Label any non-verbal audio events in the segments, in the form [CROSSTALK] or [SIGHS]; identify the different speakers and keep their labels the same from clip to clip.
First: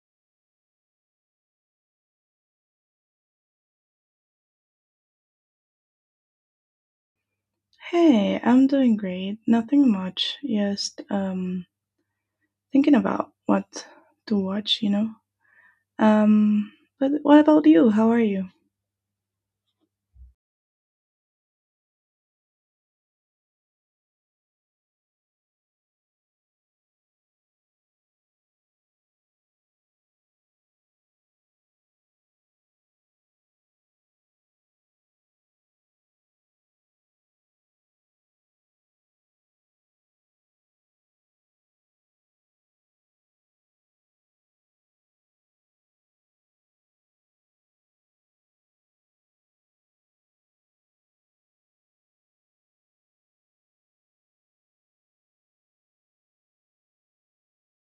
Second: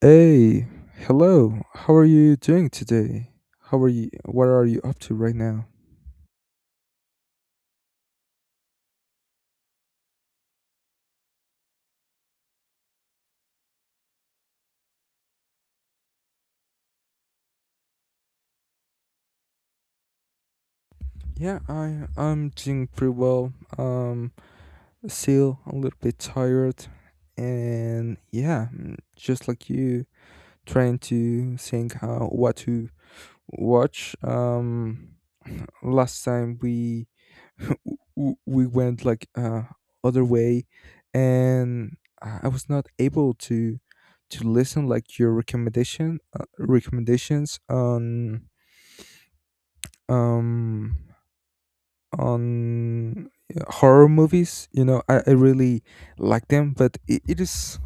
Speaker 1: Hey, hello. How are you doing today? How are you? What are you up to right now?
Speaker 2: Hey, I'm doing great. Nothing much. Just thinking about what to watch. Um but what about you? How are you?
Speaker 1: Yeah, I'm doing pretty well. Um, still a little bit tired, and yeah, just like you, trying to think how what to watch. [CLEARS THROAT] Last time we [LAUGHS] w- we went like other way, and I was not able to listen like your uh, recommendations on um on yeah, horror movies. You know, I really like them, but it is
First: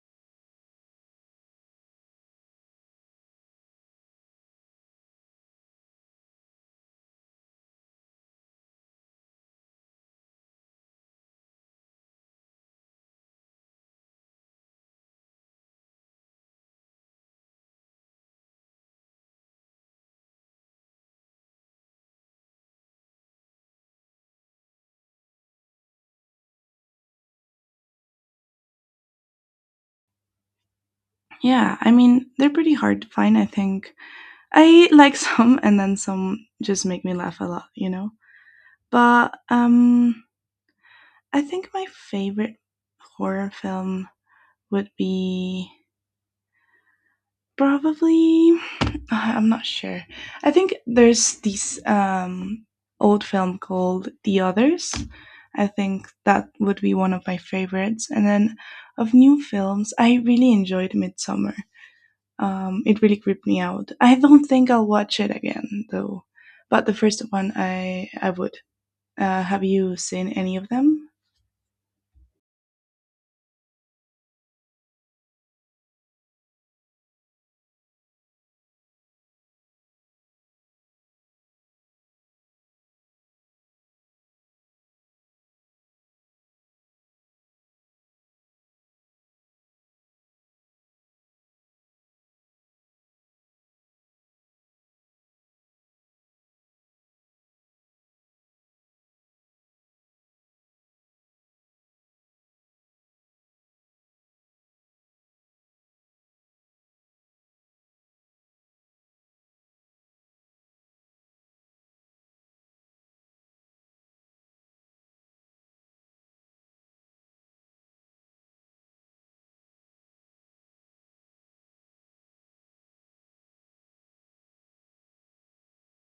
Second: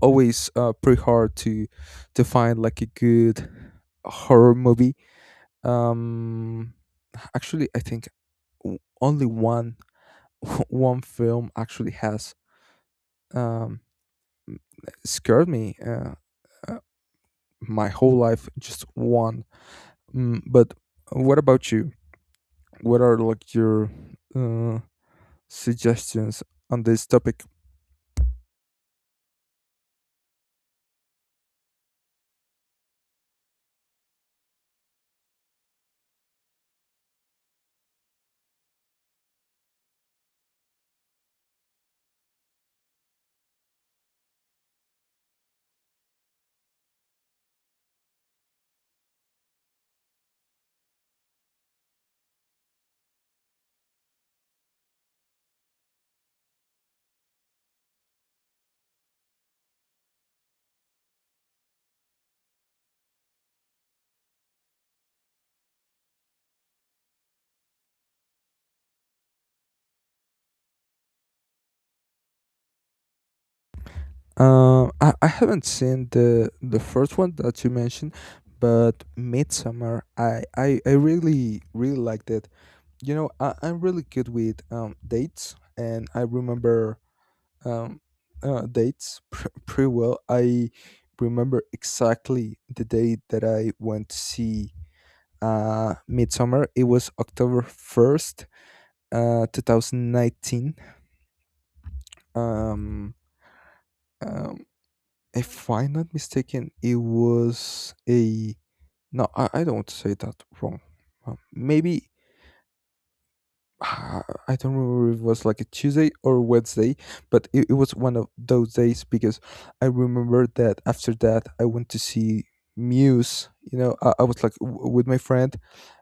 Speaker 1: always pretty hard to find like a good horror movie. um Actually, I think o- only one [LAUGHS] one film actually has um, scared me uh, my whole life. Just one. But what about you? What are like your uh, suggestions on this topic?
Speaker 2: Yeah, I mean, they're pretty hard to find, I think. I like [LAUGHS] some and then some just make me laugh a lot. But I think my favorite horror film would be Probably, uh, I'm not sure. I think there's this old film called The Others. I think that would be one of my favorites. And then of new films, I really enjoyed Midsummer. It really creeped me out. I don't think I'll watch it again though, but the first one I would. Have you seen any of them?
Speaker 1: I haven't seen the first one that you mentioned, but Midsummer, I really really liked it. You know, I'm really good with dates, and I remember um, dates [LAUGHS] pretty well. I remember exactly the day that I went to see Midsummer. It was October 1st, 2019. Um, um, if I'm not mistaken, it was a. No, I don't want to say that wrong. Maybe I I don't remember if it was like a Tuesday or Wednesday, but it was one of those days because I remember that after that I went to see Muse. You know, I was like with my friend.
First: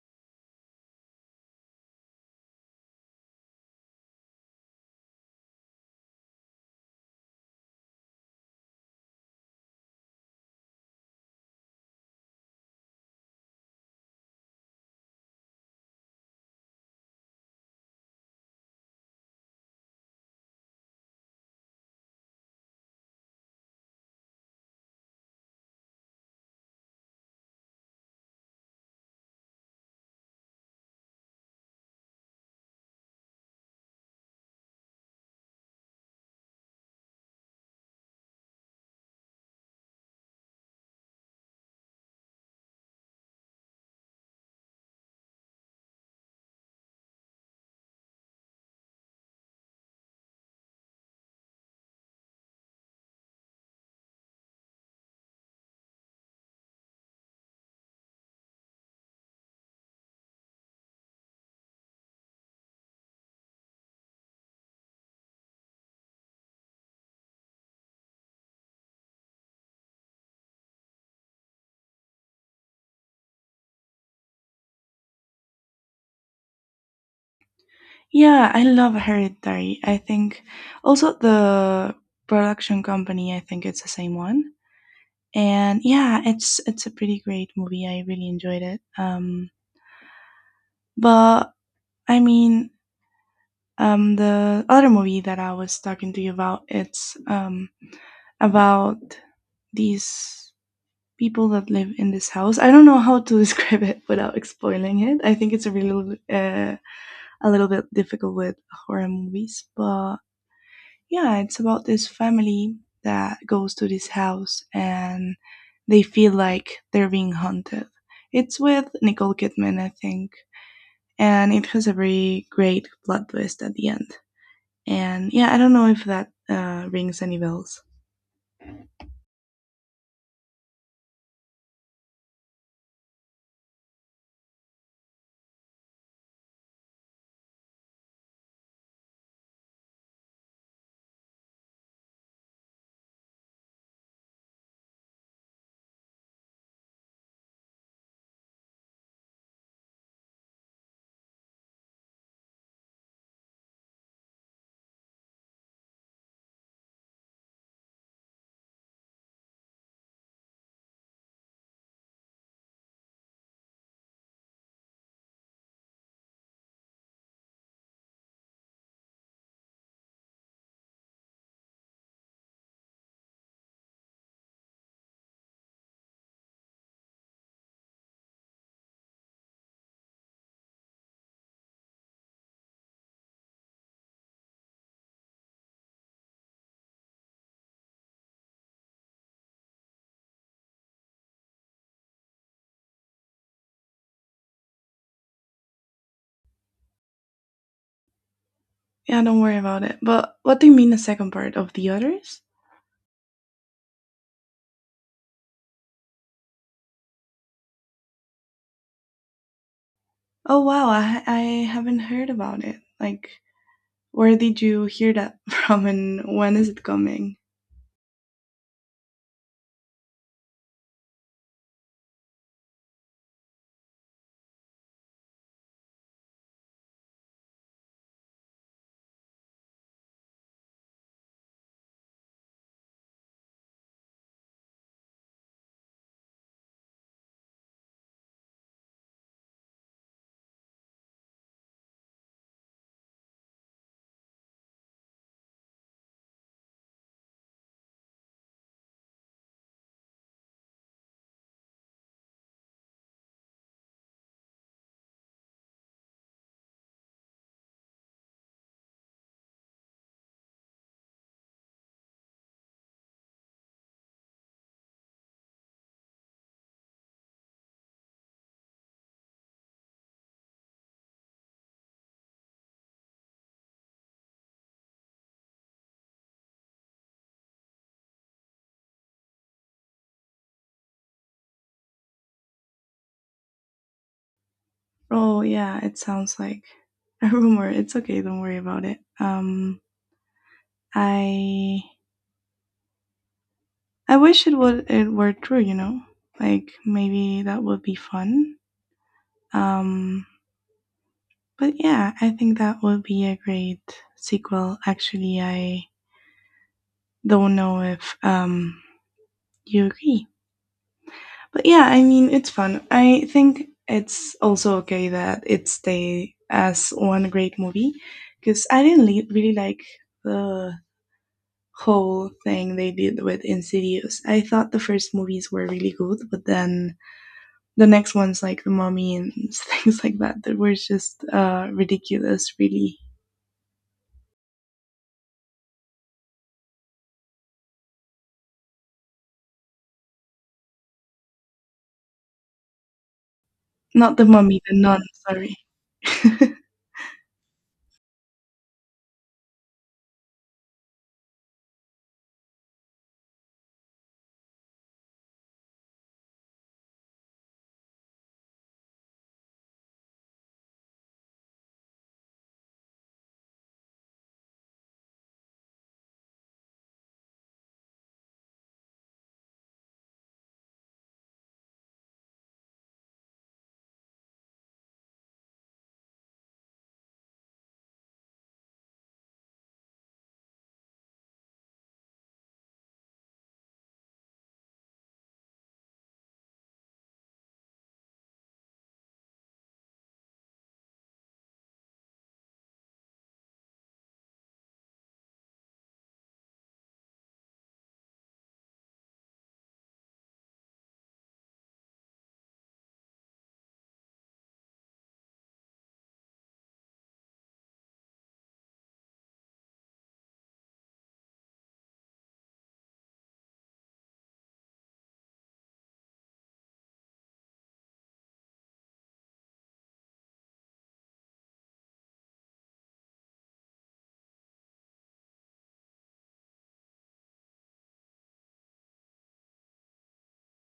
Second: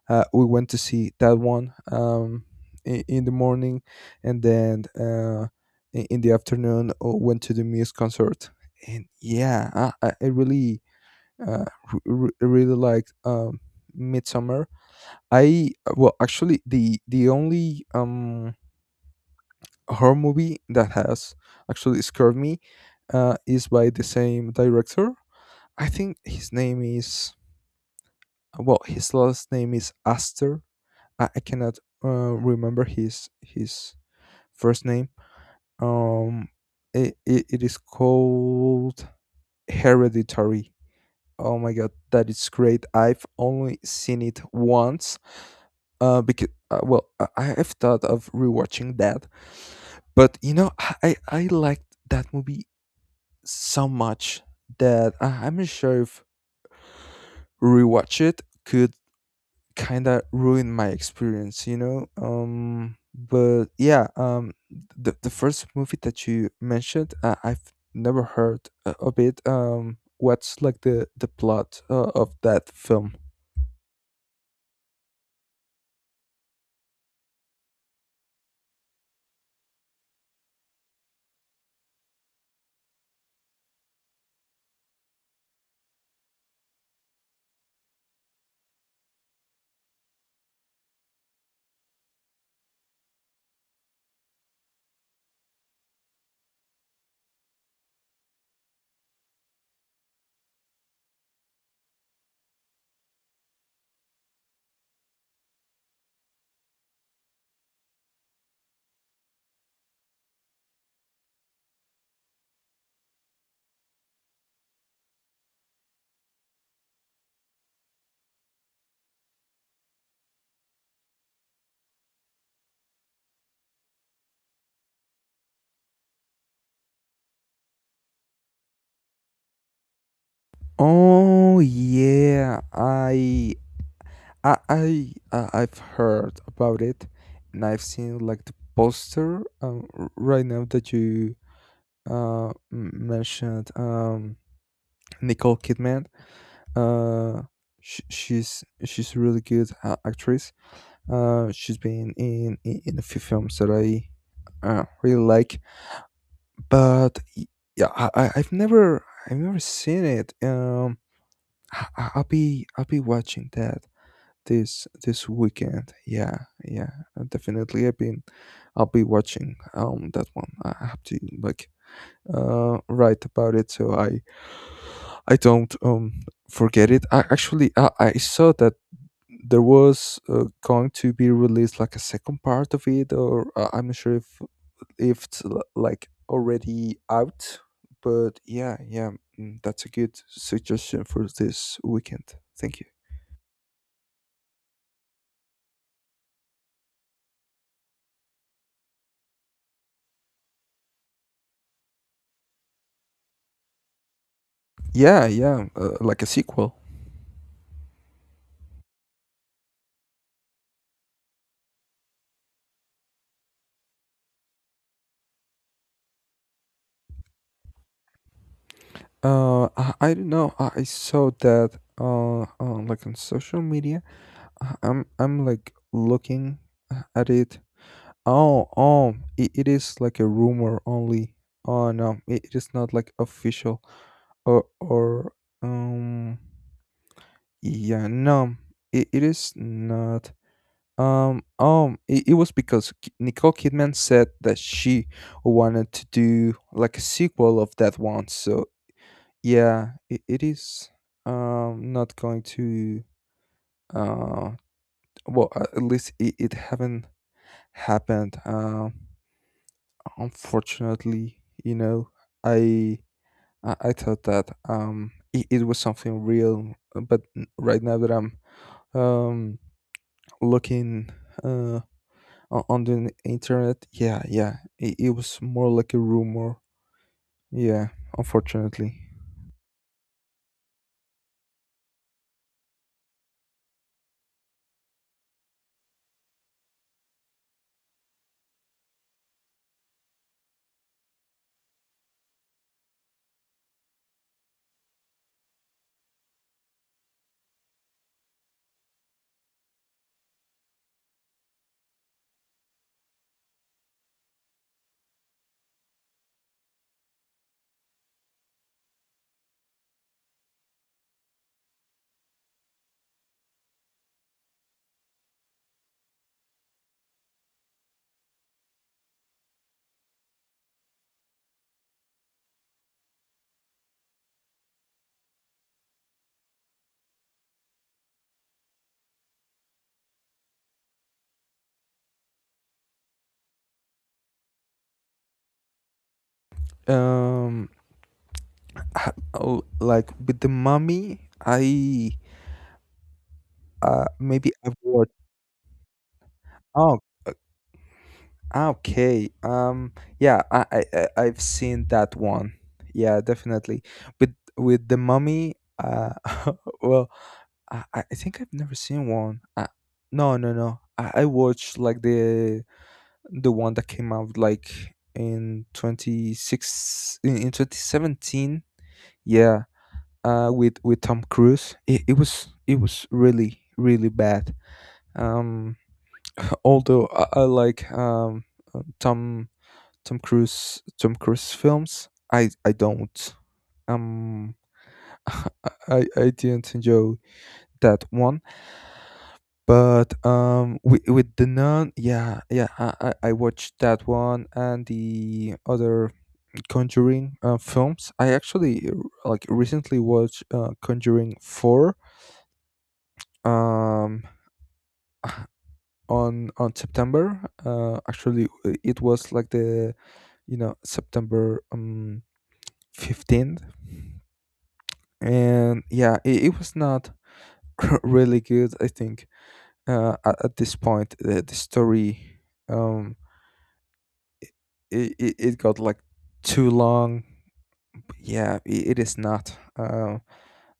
Speaker 1: We went to see that one, in the morning, and then in the afternoon, went to the Muse concert. And yeah, I really, uh, really liked Midsummer. I Well, actually, the only horror movie that has actually scared me is by the same director. I think his name is, well, his last name is Aster. I cannot remember his first name. Um, it is called Hereditary. Oh my god, that is great! I've only seen it once. Because I have thought of rewatching that, but you know, I liked that movie so much that I'm not sure if rewatch it could kind of ruin my experience, you know. But yeah, the first movie that you mentioned, I've never heard of it. What's like the plot of that film?
Speaker 2: Yeah, I love Hereditary. I think also the production company. I think it's the same one, and yeah, it's a pretty great movie. I really enjoyed it. But i mean the other movie that I was talking to you about, it's about these people that live in this house. I don't know how to [LAUGHS] describe it without spoiling it. I think it's a really a little bit difficult with horror movies. But yeah, it's about this family that goes to this house and they feel like they're being haunted. It's with Nicole Kidman, I think, and it has a very great plot twist at the end. And yeah, I don't know if that rings any bells.
Speaker 1: Oh yeah, I've heard about it, and I've seen like the poster, right now that you mentioned Nicole Kidman. Uh, she's a really good actress. She's been in a few films that I really like, but yeah, I've never seen it. I'll be watching that this weekend. Yeah, yeah, definitely. I'll be watching that one. I have to like write about it so I don't forget it. I actually I saw that there was going to be released like a second part of it, or I'm not sure if it's like already out. But yeah, yeah, that's a good suggestion for this weekend. Thank you.
Speaker 2: Yeah, don't worry about it. But what do you mean the second part of The Others?
Speaker 1: Yeah, yeah, like a sequel.
Speaker 2: Oh wow, I haven't heard about it. Like, where did you hear that [LAUGHS] from, and when is it coming?
Speaker 1: I don't know. I saw that, like, on social media. I'm like looking, at it. Oh, oh, it is like a rumor only. Oh no, it is not like official, or um yeah no, it is not. It was because Nicole Kidman said that she wanted to do like a sequel of that one. So yeah, it is not going to, uh at least it haven't happened. Unfortunately, you know, I I thought that it was something real, but right now that I'm um looking, uh on the internet, yeah, yeah, it was more like a rumor. Yeah, unfortunately.
Speaker 2: Oh yeah, it sounds like a rumor. It's okay. Don't worry about it. I I wish it would, it were true. You know, like maybe that would be fun. Um, but yeah, I think that would be a great sequel. Actually, I don't know if you agree. But yeah, I mean, it's fun. I think it's also okay that it stay as one great movie, because I didn't really like the whole thing they did with Insidious. I thought the first movies were really good, but then the next ones like The Mummy and [LAUGHS] things like that that were just ridiculous. Really,
Speaker 1: Um, like with the mummy, I
Speaker 2: not The
Speaker 1: maybe
Speaker 2: Mummy,
Speaker 1: I've
Speaker 2: The Nun.
Speaker 1: watched.
Speaker 2: Sorry. [LAUGHS]
Speaker 1: Oh. Okay. Yeah. I've seen that one. Yeah. Definitely. With the mummy. [LAUGHS] Well, I think I've never seen one. No. No. No. I watched like the one that came out like in 2017. Yeah. With Tom Cruise. It was really really bad. Um. [LAUGHS] Although I like Tom Tom Cruise films. I don't. Um I didn't enjoy that one. But with the nun, yeah, yeah, I watched that one and the other Conjuring films. I actually, like, recently watched, Conjuring 4, um on September. Actually, it was like the you know September 15th, and yeah it was not [LAUGHS] really good, I think. At this point, the story, um it got like too long. Yeah, it is not,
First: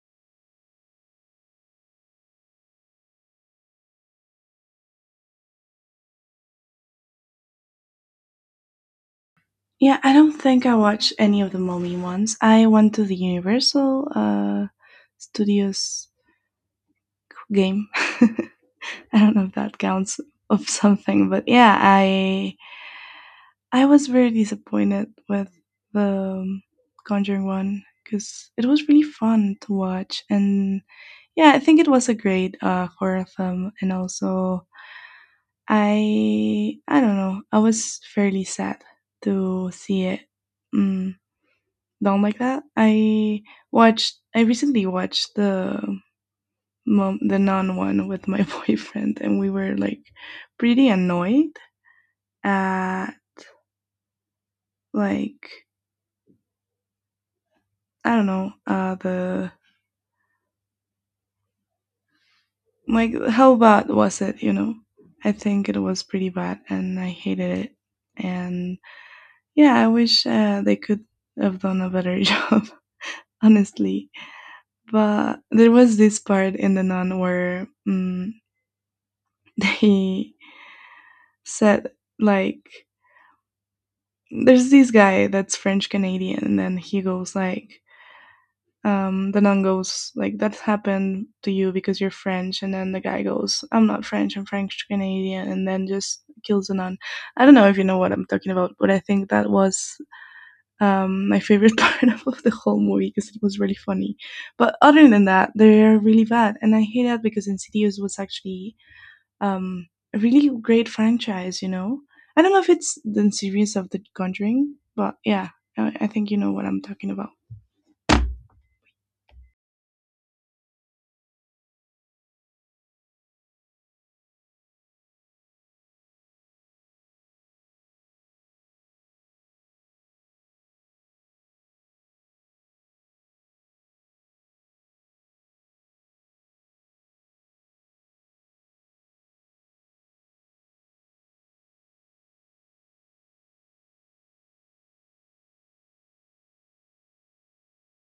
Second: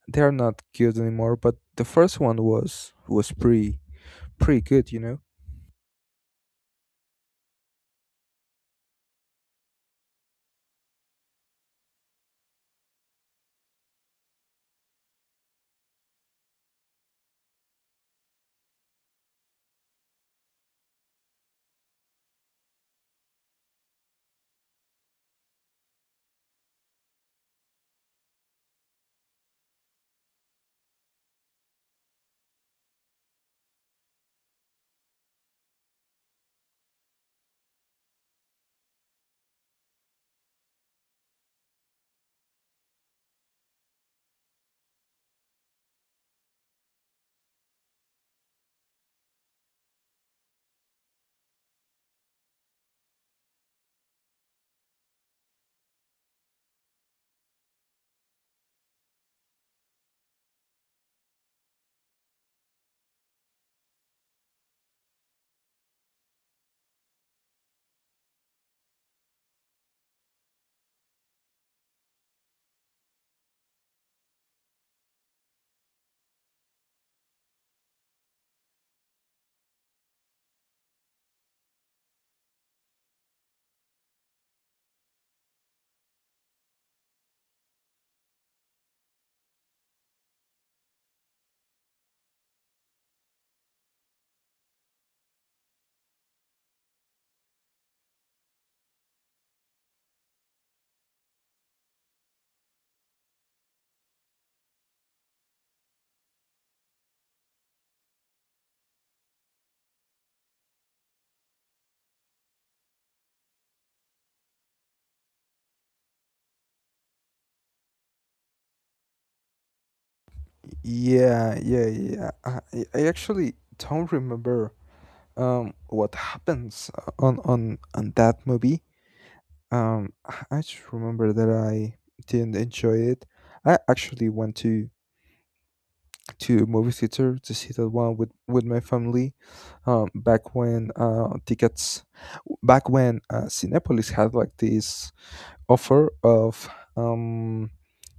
Speaker 1: they're not good anymore, but the first one was pretty good, you know.
Speaker 2: Yeah, I don't think I watched any of the Mummy ones. I went to the Universal Studios game. [LAUGHS] I don't know if that counts of something, but yeah, I was very disappointed with the um, Conjuring one, because it was really fun to watch, and yeah, I think it was a great horror film. And also, I don't know, I was fairly sad to see it mm, down like that. I recently watched the mom, the non one with my [LAUGHS] boyfriend, and we were like pretty annoyed at like I don't know, the like how bad was it? You know, I think it was pretty bad, and I hated it. And yeah, I wish they could have done a better [LAUGHS] job, honestly. But there was this part in the non where [LAUGHS] they said like there's this guy that's French Canadian, and then he goes like, the nun goes like, that happened to you because you're French. And then the guy goes, I'm not French, I'm French Canadian, and then just kills the nun. I don't know if you know what I'm talking about, but I think that was, my favorite [LAUGHS] part of the whole movie, because it was really funny. But other than that, they're really bad, and I hate that because Insidious was actually um, a really great franchise, you know. I don't know if it's the series of the Conjuring, but yeah, I think you know what I'm talking about.
Speaker 1: Yeah, yeah, yeah, I actually don't remember what happens on that movie. Um, I just remember that I didn't enjoy it. I actually went to a movie theater to see that one with my family, back when Cinepolis had like this offer of um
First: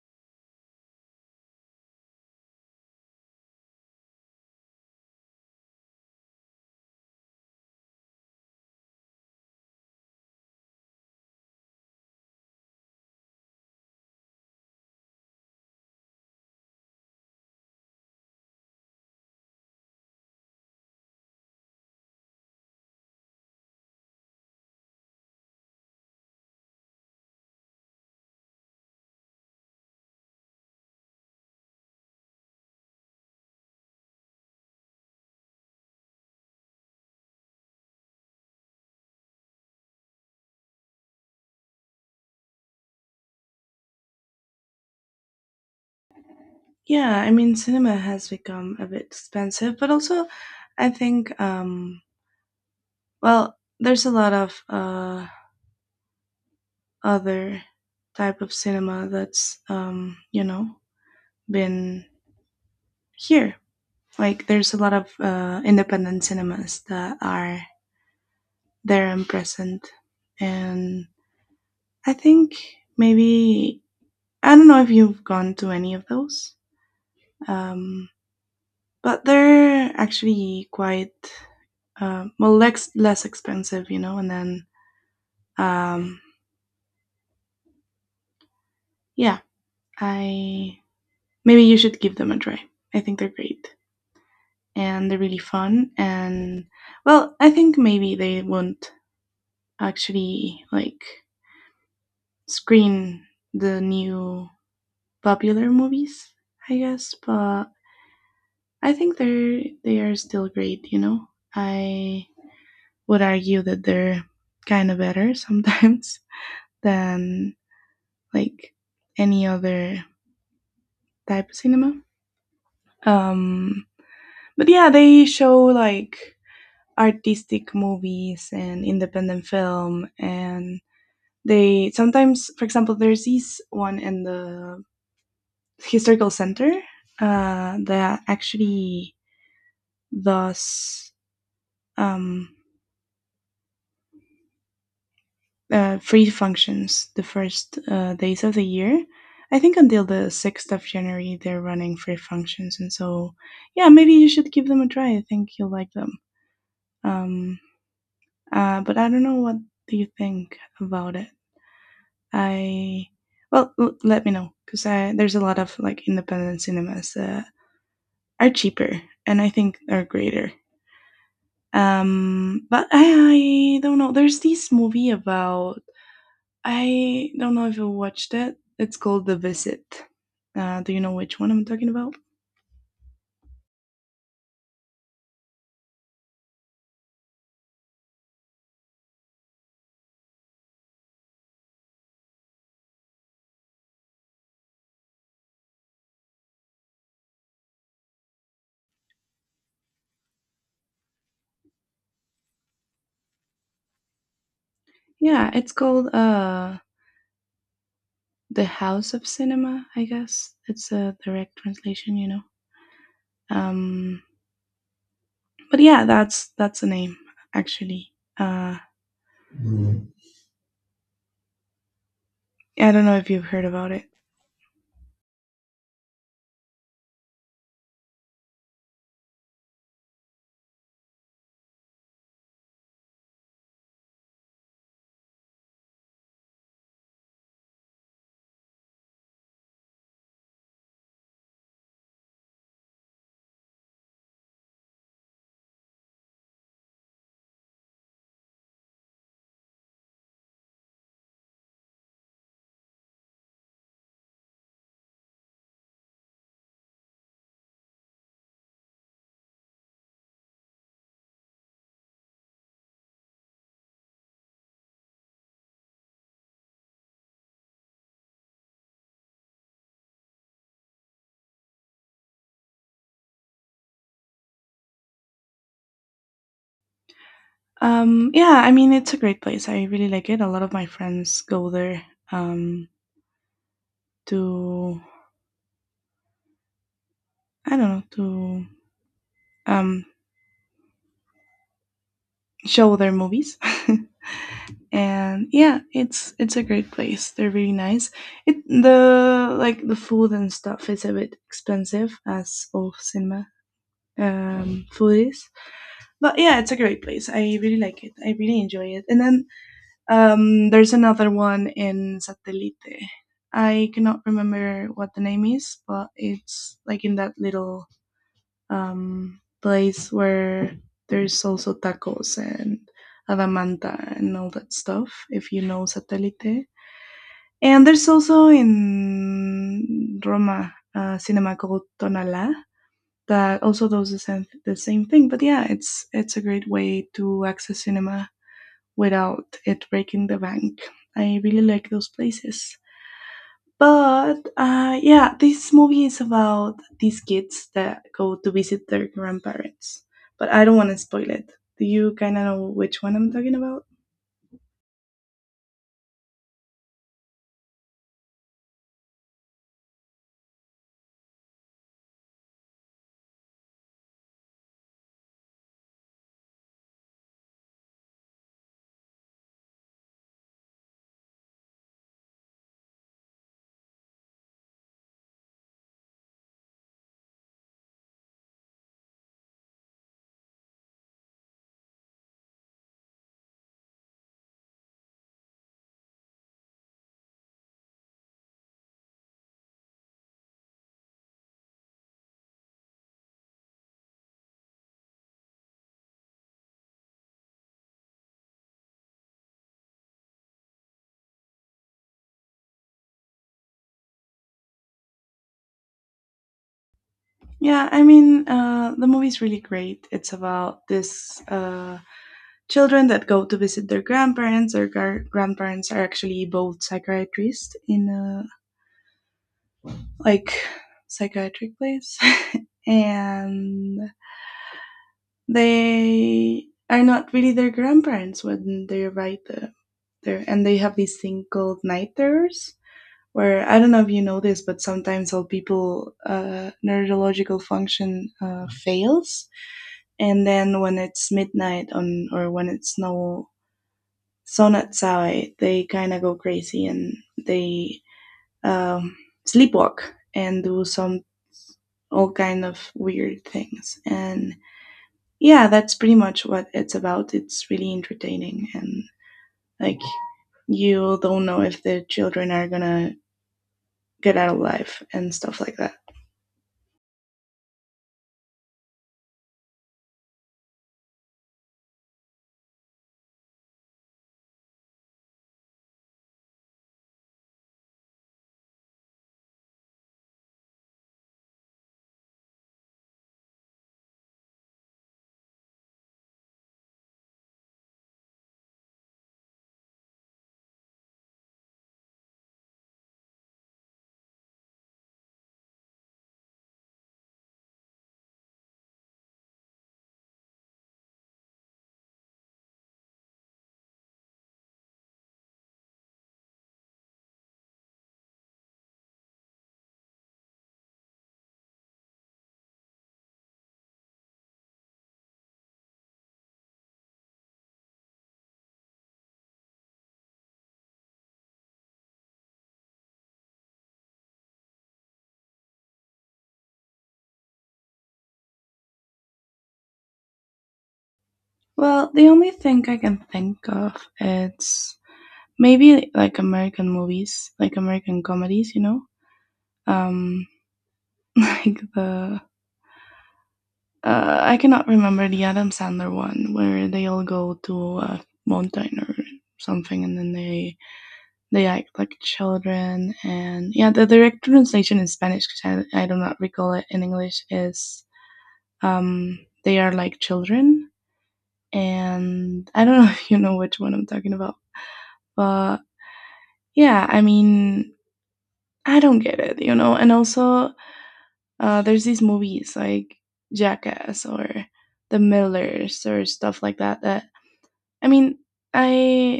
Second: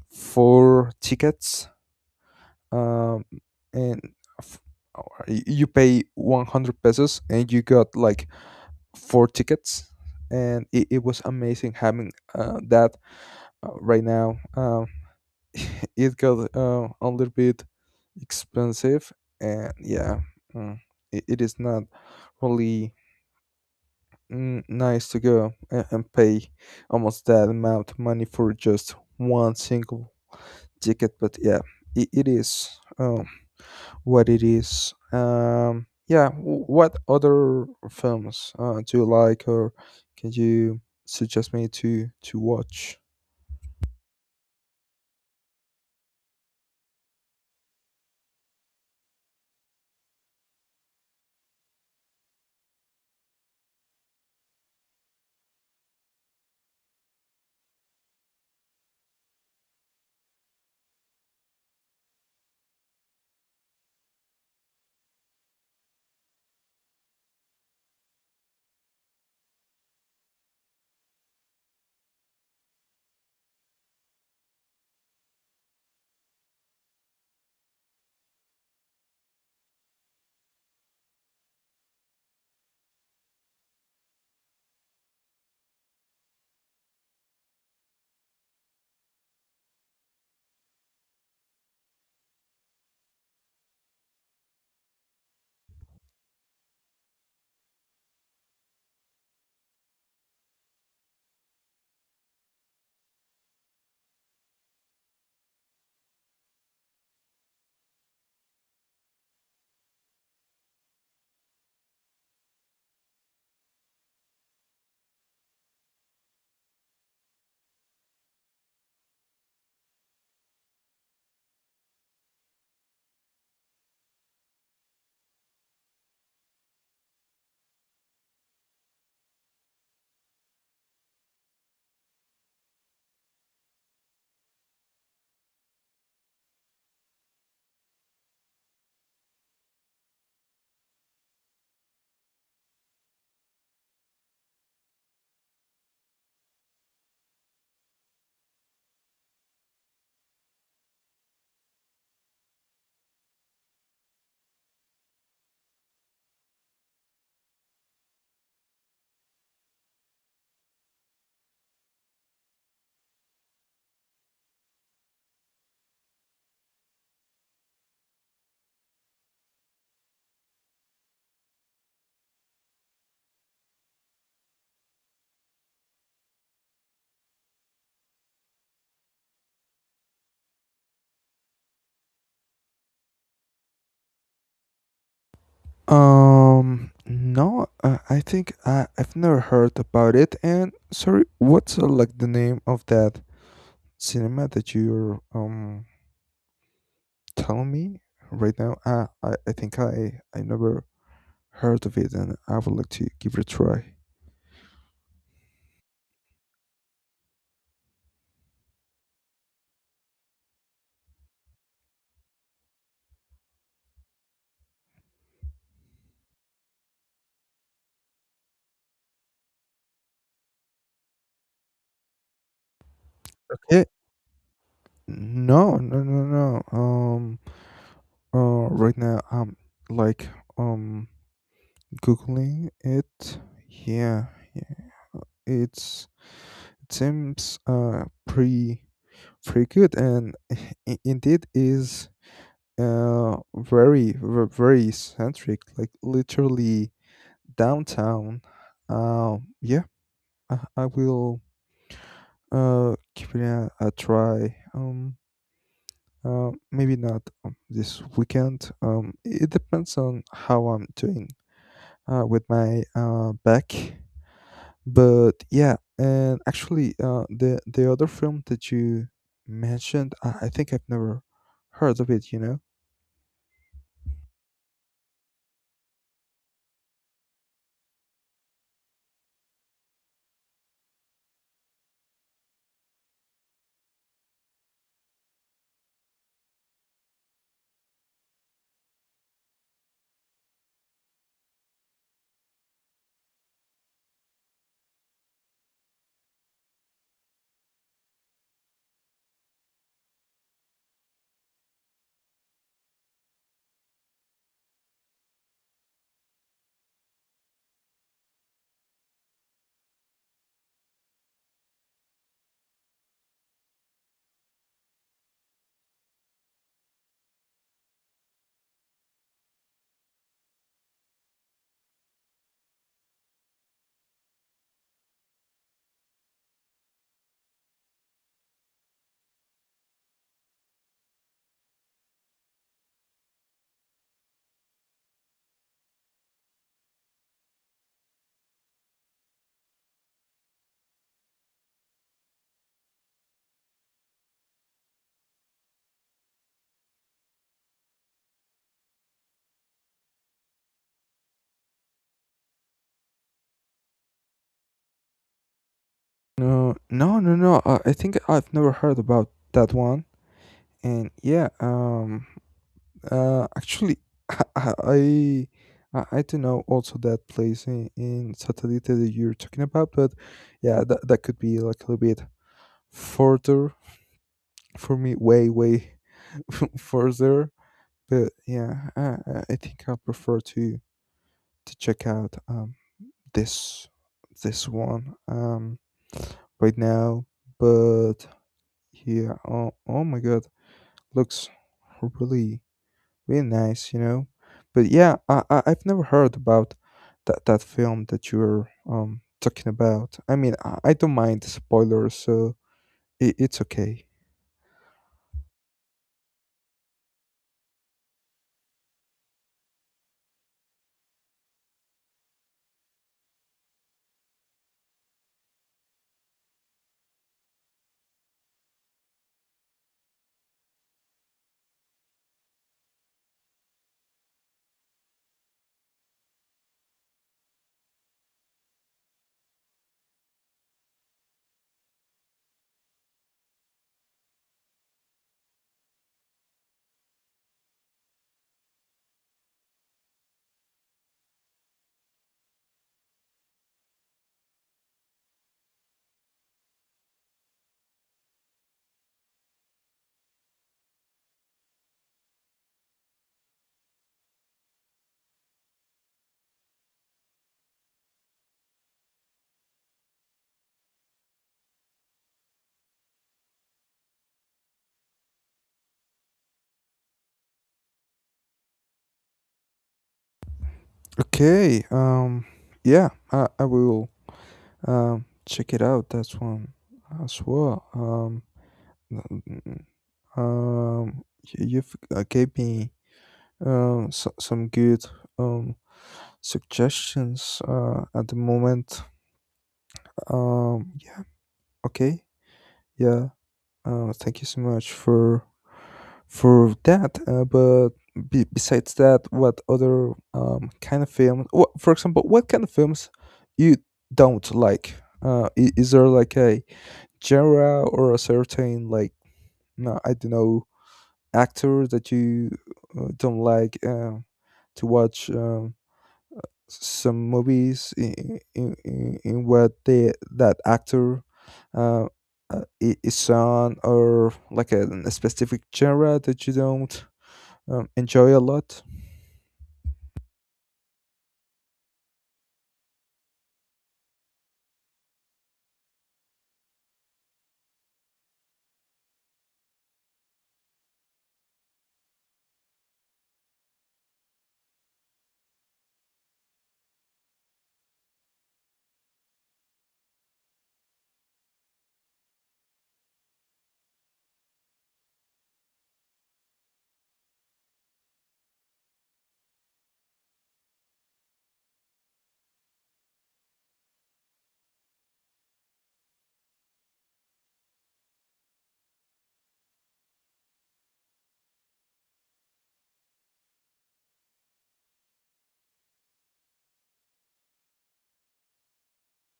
Speaker 1: four tickets, um, and f- you pay 100 pesos and you got like four tickets, and it was amazing having that right now. [LAUGHS] It got a little bit expensive, and yeah, mm, it is not really, nice to go and pay almost that amount of money for just one single ticket. But yeah, it is, what it is. Yeah, what other films do you like, or can you suggest me to watch?
Speaker 2: Yeah, I mean, cinema has become a bit expensive, but also, I think, well, there's a lot of other type of cinema that's, you know, been here. Like, there's a lot of independent cinemas that are there and present. And I think maybe, I don't know if you've gone to any of those, um, but they're actually quite well, less expensive, you know. And then um, yeah, I maybe you should give them a try. I think they're great and they're really fun. And well, I think maybe they won't actually like screen the new popular movies, I guess, but I think they are still great, you know. I would argue that they're kind of better sometimes [LAUGHS] than like any other type of cinema. Um but yeah, they show like artistic movies and independent film. And they sometimes, for example, there's this one in the historical center that actually does um free functions the first days of the year. I think until the 6th of January, they're running free functions. And so, yeah, maybe you should give them a try. I think you'll like them. Um, but I don't know what do you think about it. I, well, let me know, because there's a lot of like independent cinemas that are cheaper, and I think are greater. But I don't know. There's this movie about, I don't know if you watched it. It's called The Visit. Do you know which one I'm talking about?
Speaker 1: No, I think I've never heard about it. And sorry, what's, like, the name of that cinema that you're telling me right now? I think I never heard of it, and I would like to give it a try.
Speaker 2: Yeah, it's called The House of Cinema, I guess. It's a direct translation, you know. Um, but yeah, that's the name actually. Uh, I don't know if you've heard
Speaker 1: Okay.
Speaker 2: about it.
Speaker 1: No, no, no, no. Right now I'm, like, um googling it. Yeah, yeah. It's it seems, pretty good, and [LAUGHS] indeed is very very centric, like literally downtown. Yeah, I will give it a try. Maybe not, this weekend. It depends on how I'm doing, with my, back. But yeah, and actually, the other film that you mentioned, I think I've never heard of it. You know?
Speaker 2: Yeah, I mean it's a great place. I really like it. A lot of my friends go there um, to, I don't know, to um, show their movies. [LAUGHS] And yeah, it's a great place. They're really nice. It the like the food and stuff is a bit expensive, as all cinema food is. But yeah, it's a great place. I really like it. I really enjoy it. And then there's another one in Satellite. I cannot remember what the name is, but it's like in that little place where there's also tacos and Adamanta and all that stuff, if you know Satellite. And there's also in Roma a cinema called Tonalá that also does the same thing. But yeah, it's a great way to access cinema without it breaking the bank. I really like those places. But yeah, this movie is about these kids that go to visit their grandparents. But I don't want to spoil it. Do you kind of know which one I'm talking about?
Speaker 1: No, no, no, no. I think I've never heard about that one. And yeah, actually, [LAUGHS] I, I, I do know also that place in Satellite that you're talking about. But yeah, that could be like a little bit further for me, way, way [LAUGHS] further. But yeah, I think I prefer to check out, this this one, right now. But yeah, oh my god, looks really really nice, you know. But yeah, I've never heard about that film that you're talking about. I mean, I don't mind the spoilers, so it's okay.
Speaker 2: Yeah, I mean, the movie's really great. It's about this children that go to visit their grandparents. Their grandparents are actually both psychiatrists in a like psychiatric place, [LAUGHS] and they are not really their grandparents. When they arrive there, and they have this thing called night terrors. Where I don't know if you know this, but sometimes all people neurological function fails, and then when it's midnight on, or when it's no sun outside, they kind of go crazy and they um, sleepwalk and do some, all kind of weird things. And yeah, that's pretty much what it's about. It's really entertaining, and like, you don't know if the children are gonna get out of life and stuff like that.
Speaker 1: Okay, yeah, I will check it out. That's one as well. N- you've gave me, some good, um suggestions at the moment. Yeah. Okay. Yeah. Thank you so much for that. But besides that, what other kind of films? What, for example, what kind of films you don't like? Is there like a genre or a certain like, no, I don't know, actor that you don't like to watch, some movies in what they that actor uh, is on, or like a specific genre that you don't enjoy a lot.
Speaker 2: Well, the only thing I can think of, it's maybe like American movies, like American comedies, you know, um, [LAUGHS] like the I cannot remember the Adam Sandler one where they all go to a mountain or something, and then they act like children. And yeah, the direct translation in Spanish, because I do not recall it in English, is um, they are like children. And I don't [LAUGHS] know if you know which one I'm talking about, but yeah, I mean, I don't get it, you know. And also, there's these movies like Jackass or The Millers or stuff like that that, I mean, I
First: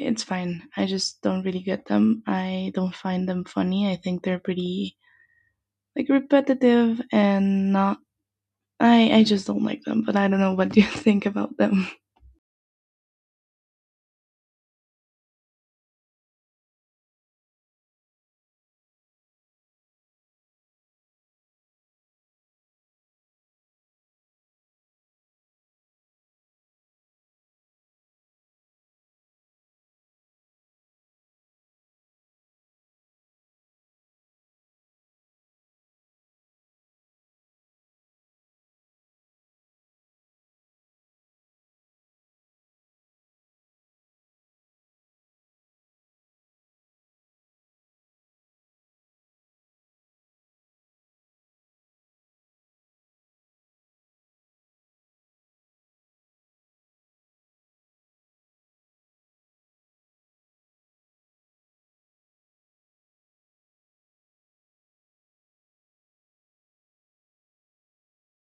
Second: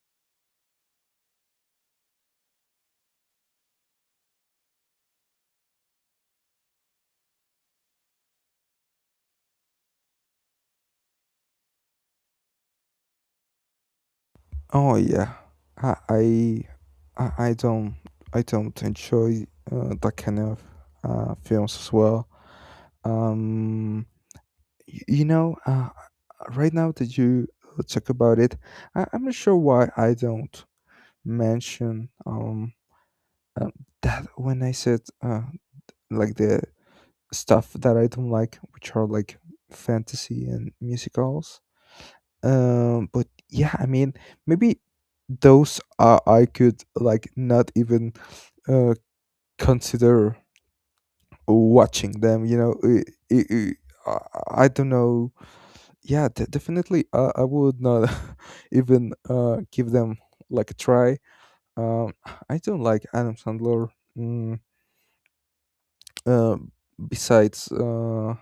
Speaker 2: it's fine. I just don't really get them. I don't find them funny. I think they're pretty like repetitive and not, I just don't like them, but I don't know what you [LAUGHS] think about them. [LAUGHS]
Speaker 1: Oh yeah, i i, I don't, I don't enjoy that kind of films as well. um you know, right now that you talk about it, I'm not sure why I don't mention um, that when I said like the stuff that I don't like, which are like fantasy and musicals. But yeah, I mean, maybe those, I could like not even uh consider watching them, you know. I i i I- I don't know. Yeah, definitely I would not [LAUGHS] even give them like a try. um I don't like Adam Sandler. mm, uh, Besides uh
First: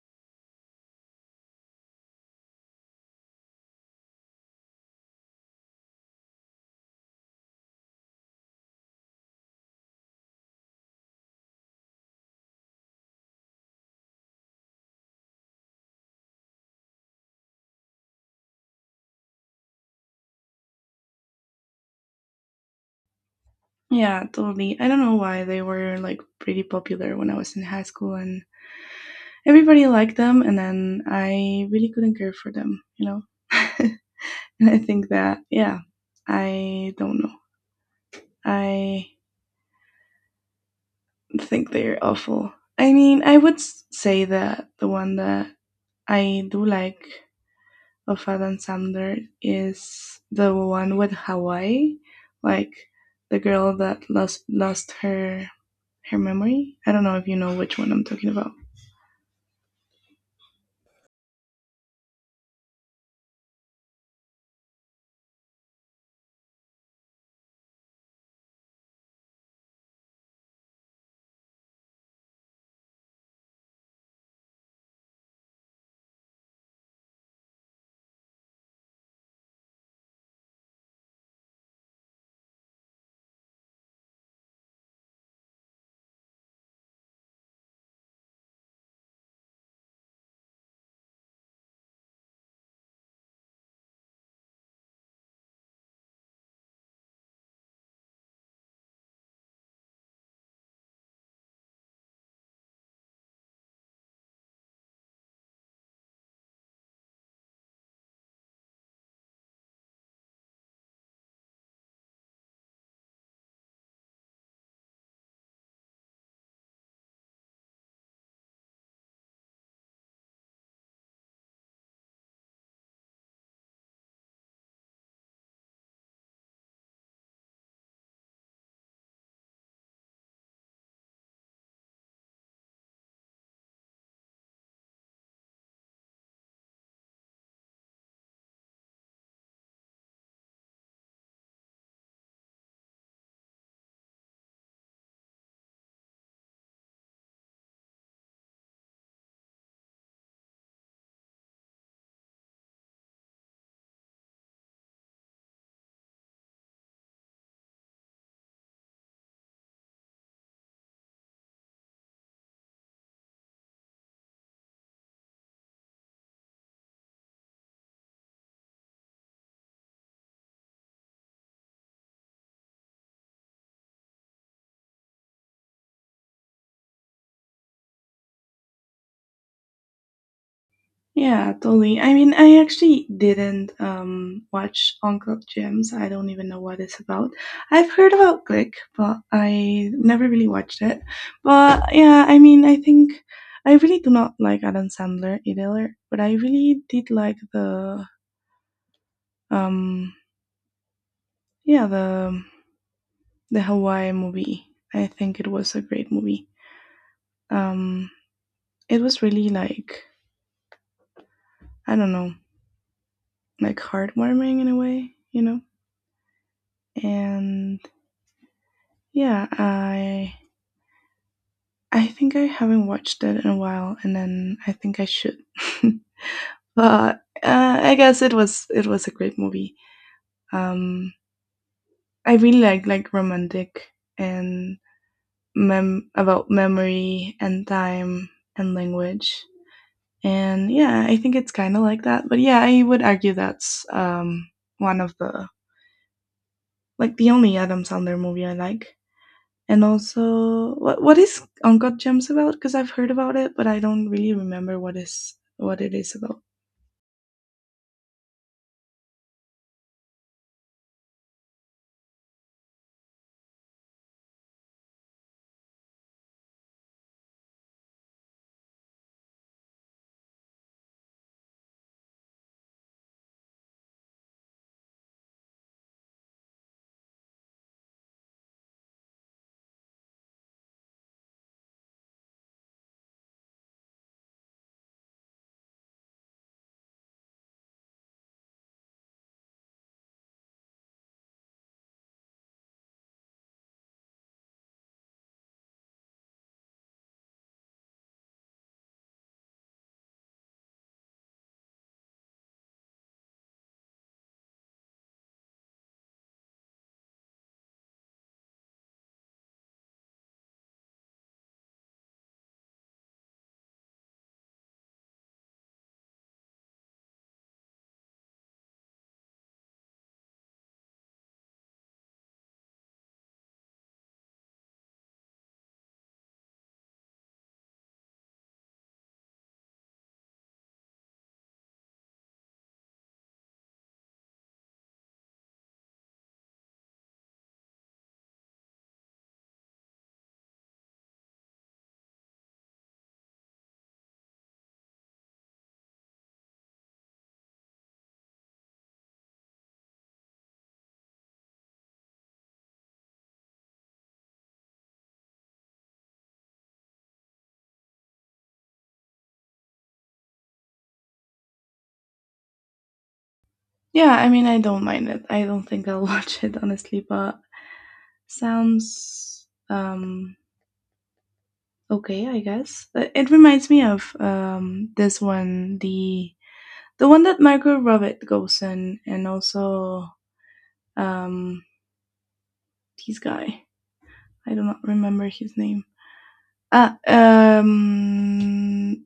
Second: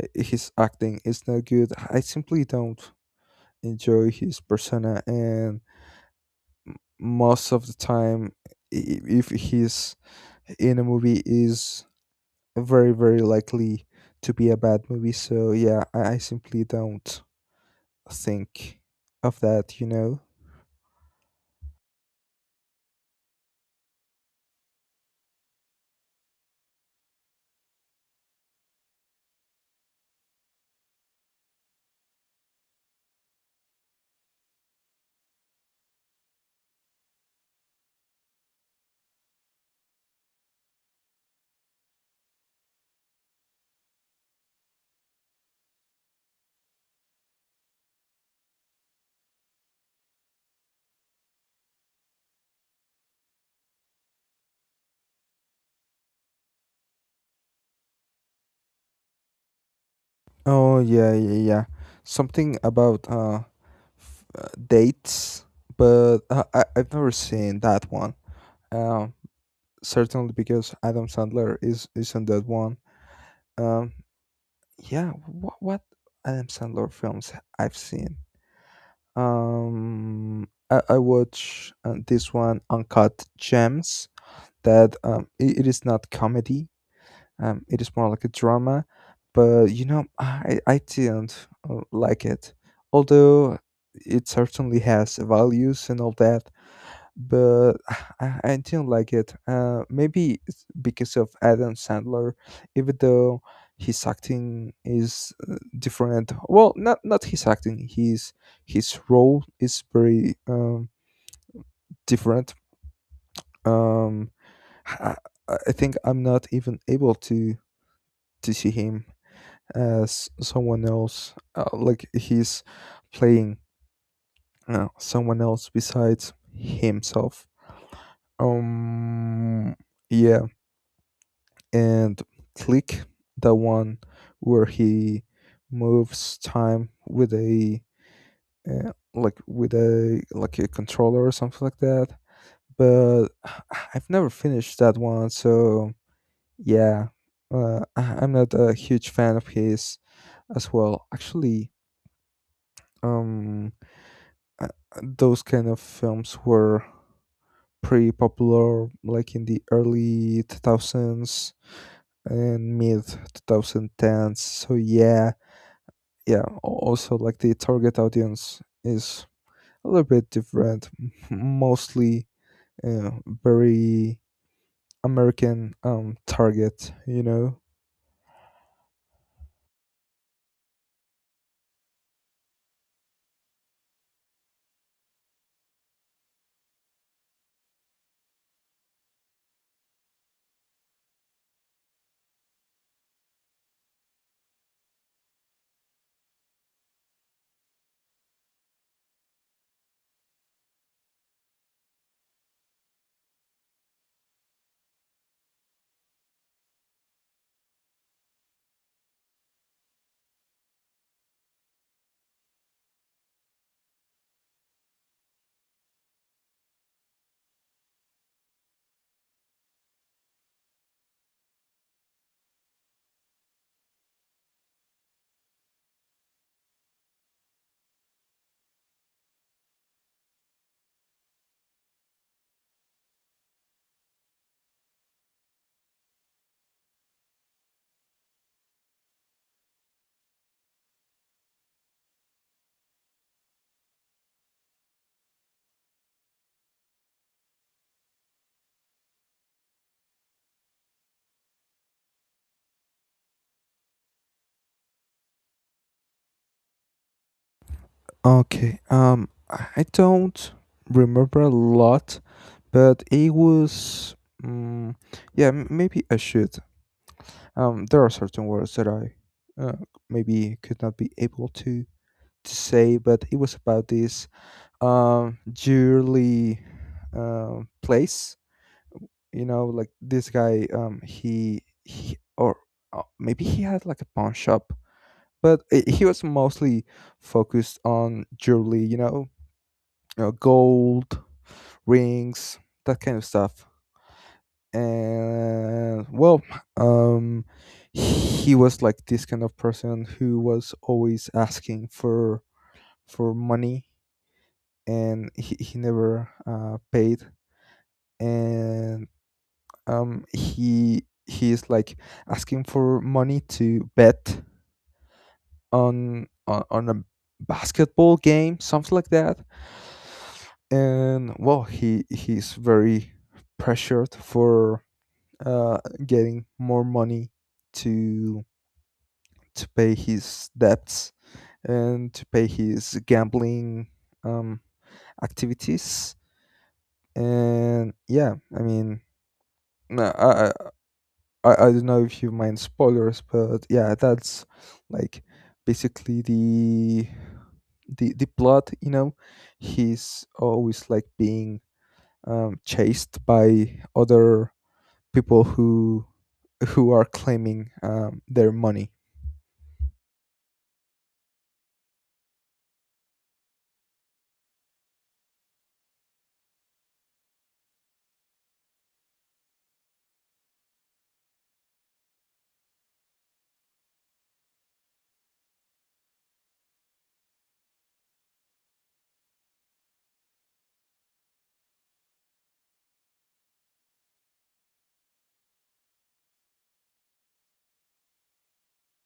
Speaker 1: h- his acting is not good, I simply don't enjoy his persona, and most of the time, if he's in a movie, is very very likely to be a bad movie. So yeah, I simply don't think of that, you know.
Speaker 2: Yeah, totally. I don't know why they were like pretty popular when I was in high school and everybody liked them, and then I really couldn't care for them, you know. [LAUGHS] And I think that, yeah, I don't know. I think they're awful. I mean, I would say that the one that I do like of Adam Sandler is the one with Hawaii, like the girl that lost her, her memory. I don't know if you know which one I'm talking about.
Speaker 1: Oh yeah, yeah, yeah. Something about dates, but I've never seen that one. Um, Certainly because Adam Sandler is not that one. Um, yeah. What Adam Sandler films I've seen? I watch, this one, Uncut Gems. It is not comedy. It is more like a drama, but you know, I didn't like it. Although it certainly has values and all that, but [SIGHS] I didn't like it. Maybe it's because of Adam Sandler, even though his acting is, different. Well, not his acting. His role is very different. Um, I, I think I'm not even able to see him as someone else, like he's playing someone else besides himself. um yeah. And Click, the one where he moves time with a, like with a, like a controller or something like that. But [SIGHS] I've never finished that one, so yeah. I'm not a huge fan of his as well actually. um uh, those kind of films were pretty popular like in the early 2000s and mid 2010s, so yeah. Yeah, also like the target audience is a little bit different, mostly, uh, very American target, you know.
Speaker 2: Yeah, totally. I mean, I actually didn't watch Uncle Jim's. I don't even know what it's about. I've heard about Click, but I never really watched it. But yeah, I mean, I think I really do not like Adam Sandler either, but I really did like the um yeah, the Hawaii movie. I think it was a great movie. Um it was really like, I don't know, like heartwarming in a way, you know? And yeah, I think I haven't watched it in a while, and then I think I should. [LAUGHS] But I guess it was a great movie. Um, I really like romantic and mem about memory and time and language. And yeah, I think it's kind of like that. But yeah, I would argue that's one of the like the only Adam Sandler movie I like. And also, what is Uncle Gems about? Because I've heard about it, but I don't really remember what is what it is about.
Speaker 1: Okay, I don't remember a lot, but it was, mm yeah, maybe I should. Um, there are certain words that I uh, maybe could not be able to say, but it was about this jewelry place, you know, like this guy, he, or maybe he had like a pawn shop, but I he was mostly focused on jewelry, you know, you know, gold rings, that kind of stuff. And well, um, he was like this kind of person who was always asking for money, and he never paid. And um, he is like asking for money to bet on a basketball game, something like that. And well, he's very pressured for uh getting more money to to pay his debts and to pay his gambling um, activities. And yeah, I mean, no, I don't know if you mind spoilers, but yeah, that's like basically the plot. You know, he's always like being, chased by other people who are claiming, their money.
Speaker 2: Yeah, I mean, I don't mind it. I don't think I'll [LAUGHS] watch it honestly, but sounds okay, I guess. It reminds me of this one, the one that Marco Robbie goes in, and also um his guy. I do not remember his name. Ah, um,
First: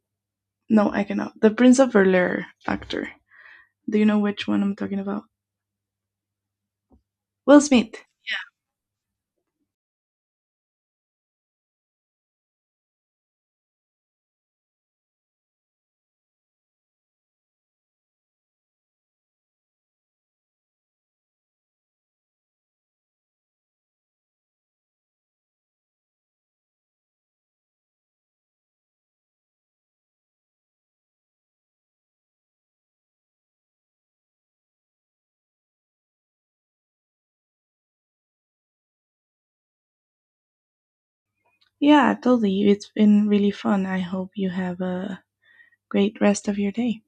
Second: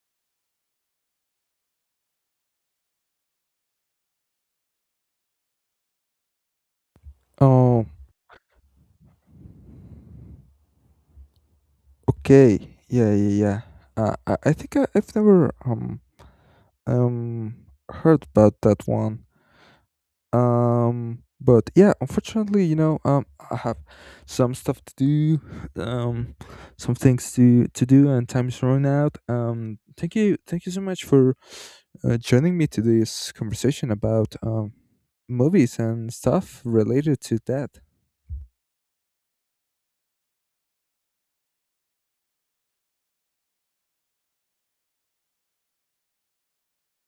Speaker 2: no, I cannot. The Prince of Bel Air actor. Do you know which one I'm talking about? Will
Speaker 1: Um,
Speaker 2: Smith.
Speaker 1: Okay. Yeah, yeah, yeah. I think I've never um heard about that one. But yeah, unfortunately, you know, I have some stuff to do, [LAUGHS] um, some things to do, and time's running out. Thank you so much for joining me to this conversation about, movies and stuff related to that.
Speaker 2: Yeah, totally. It's been really fun. I hope you have a great rest of your day.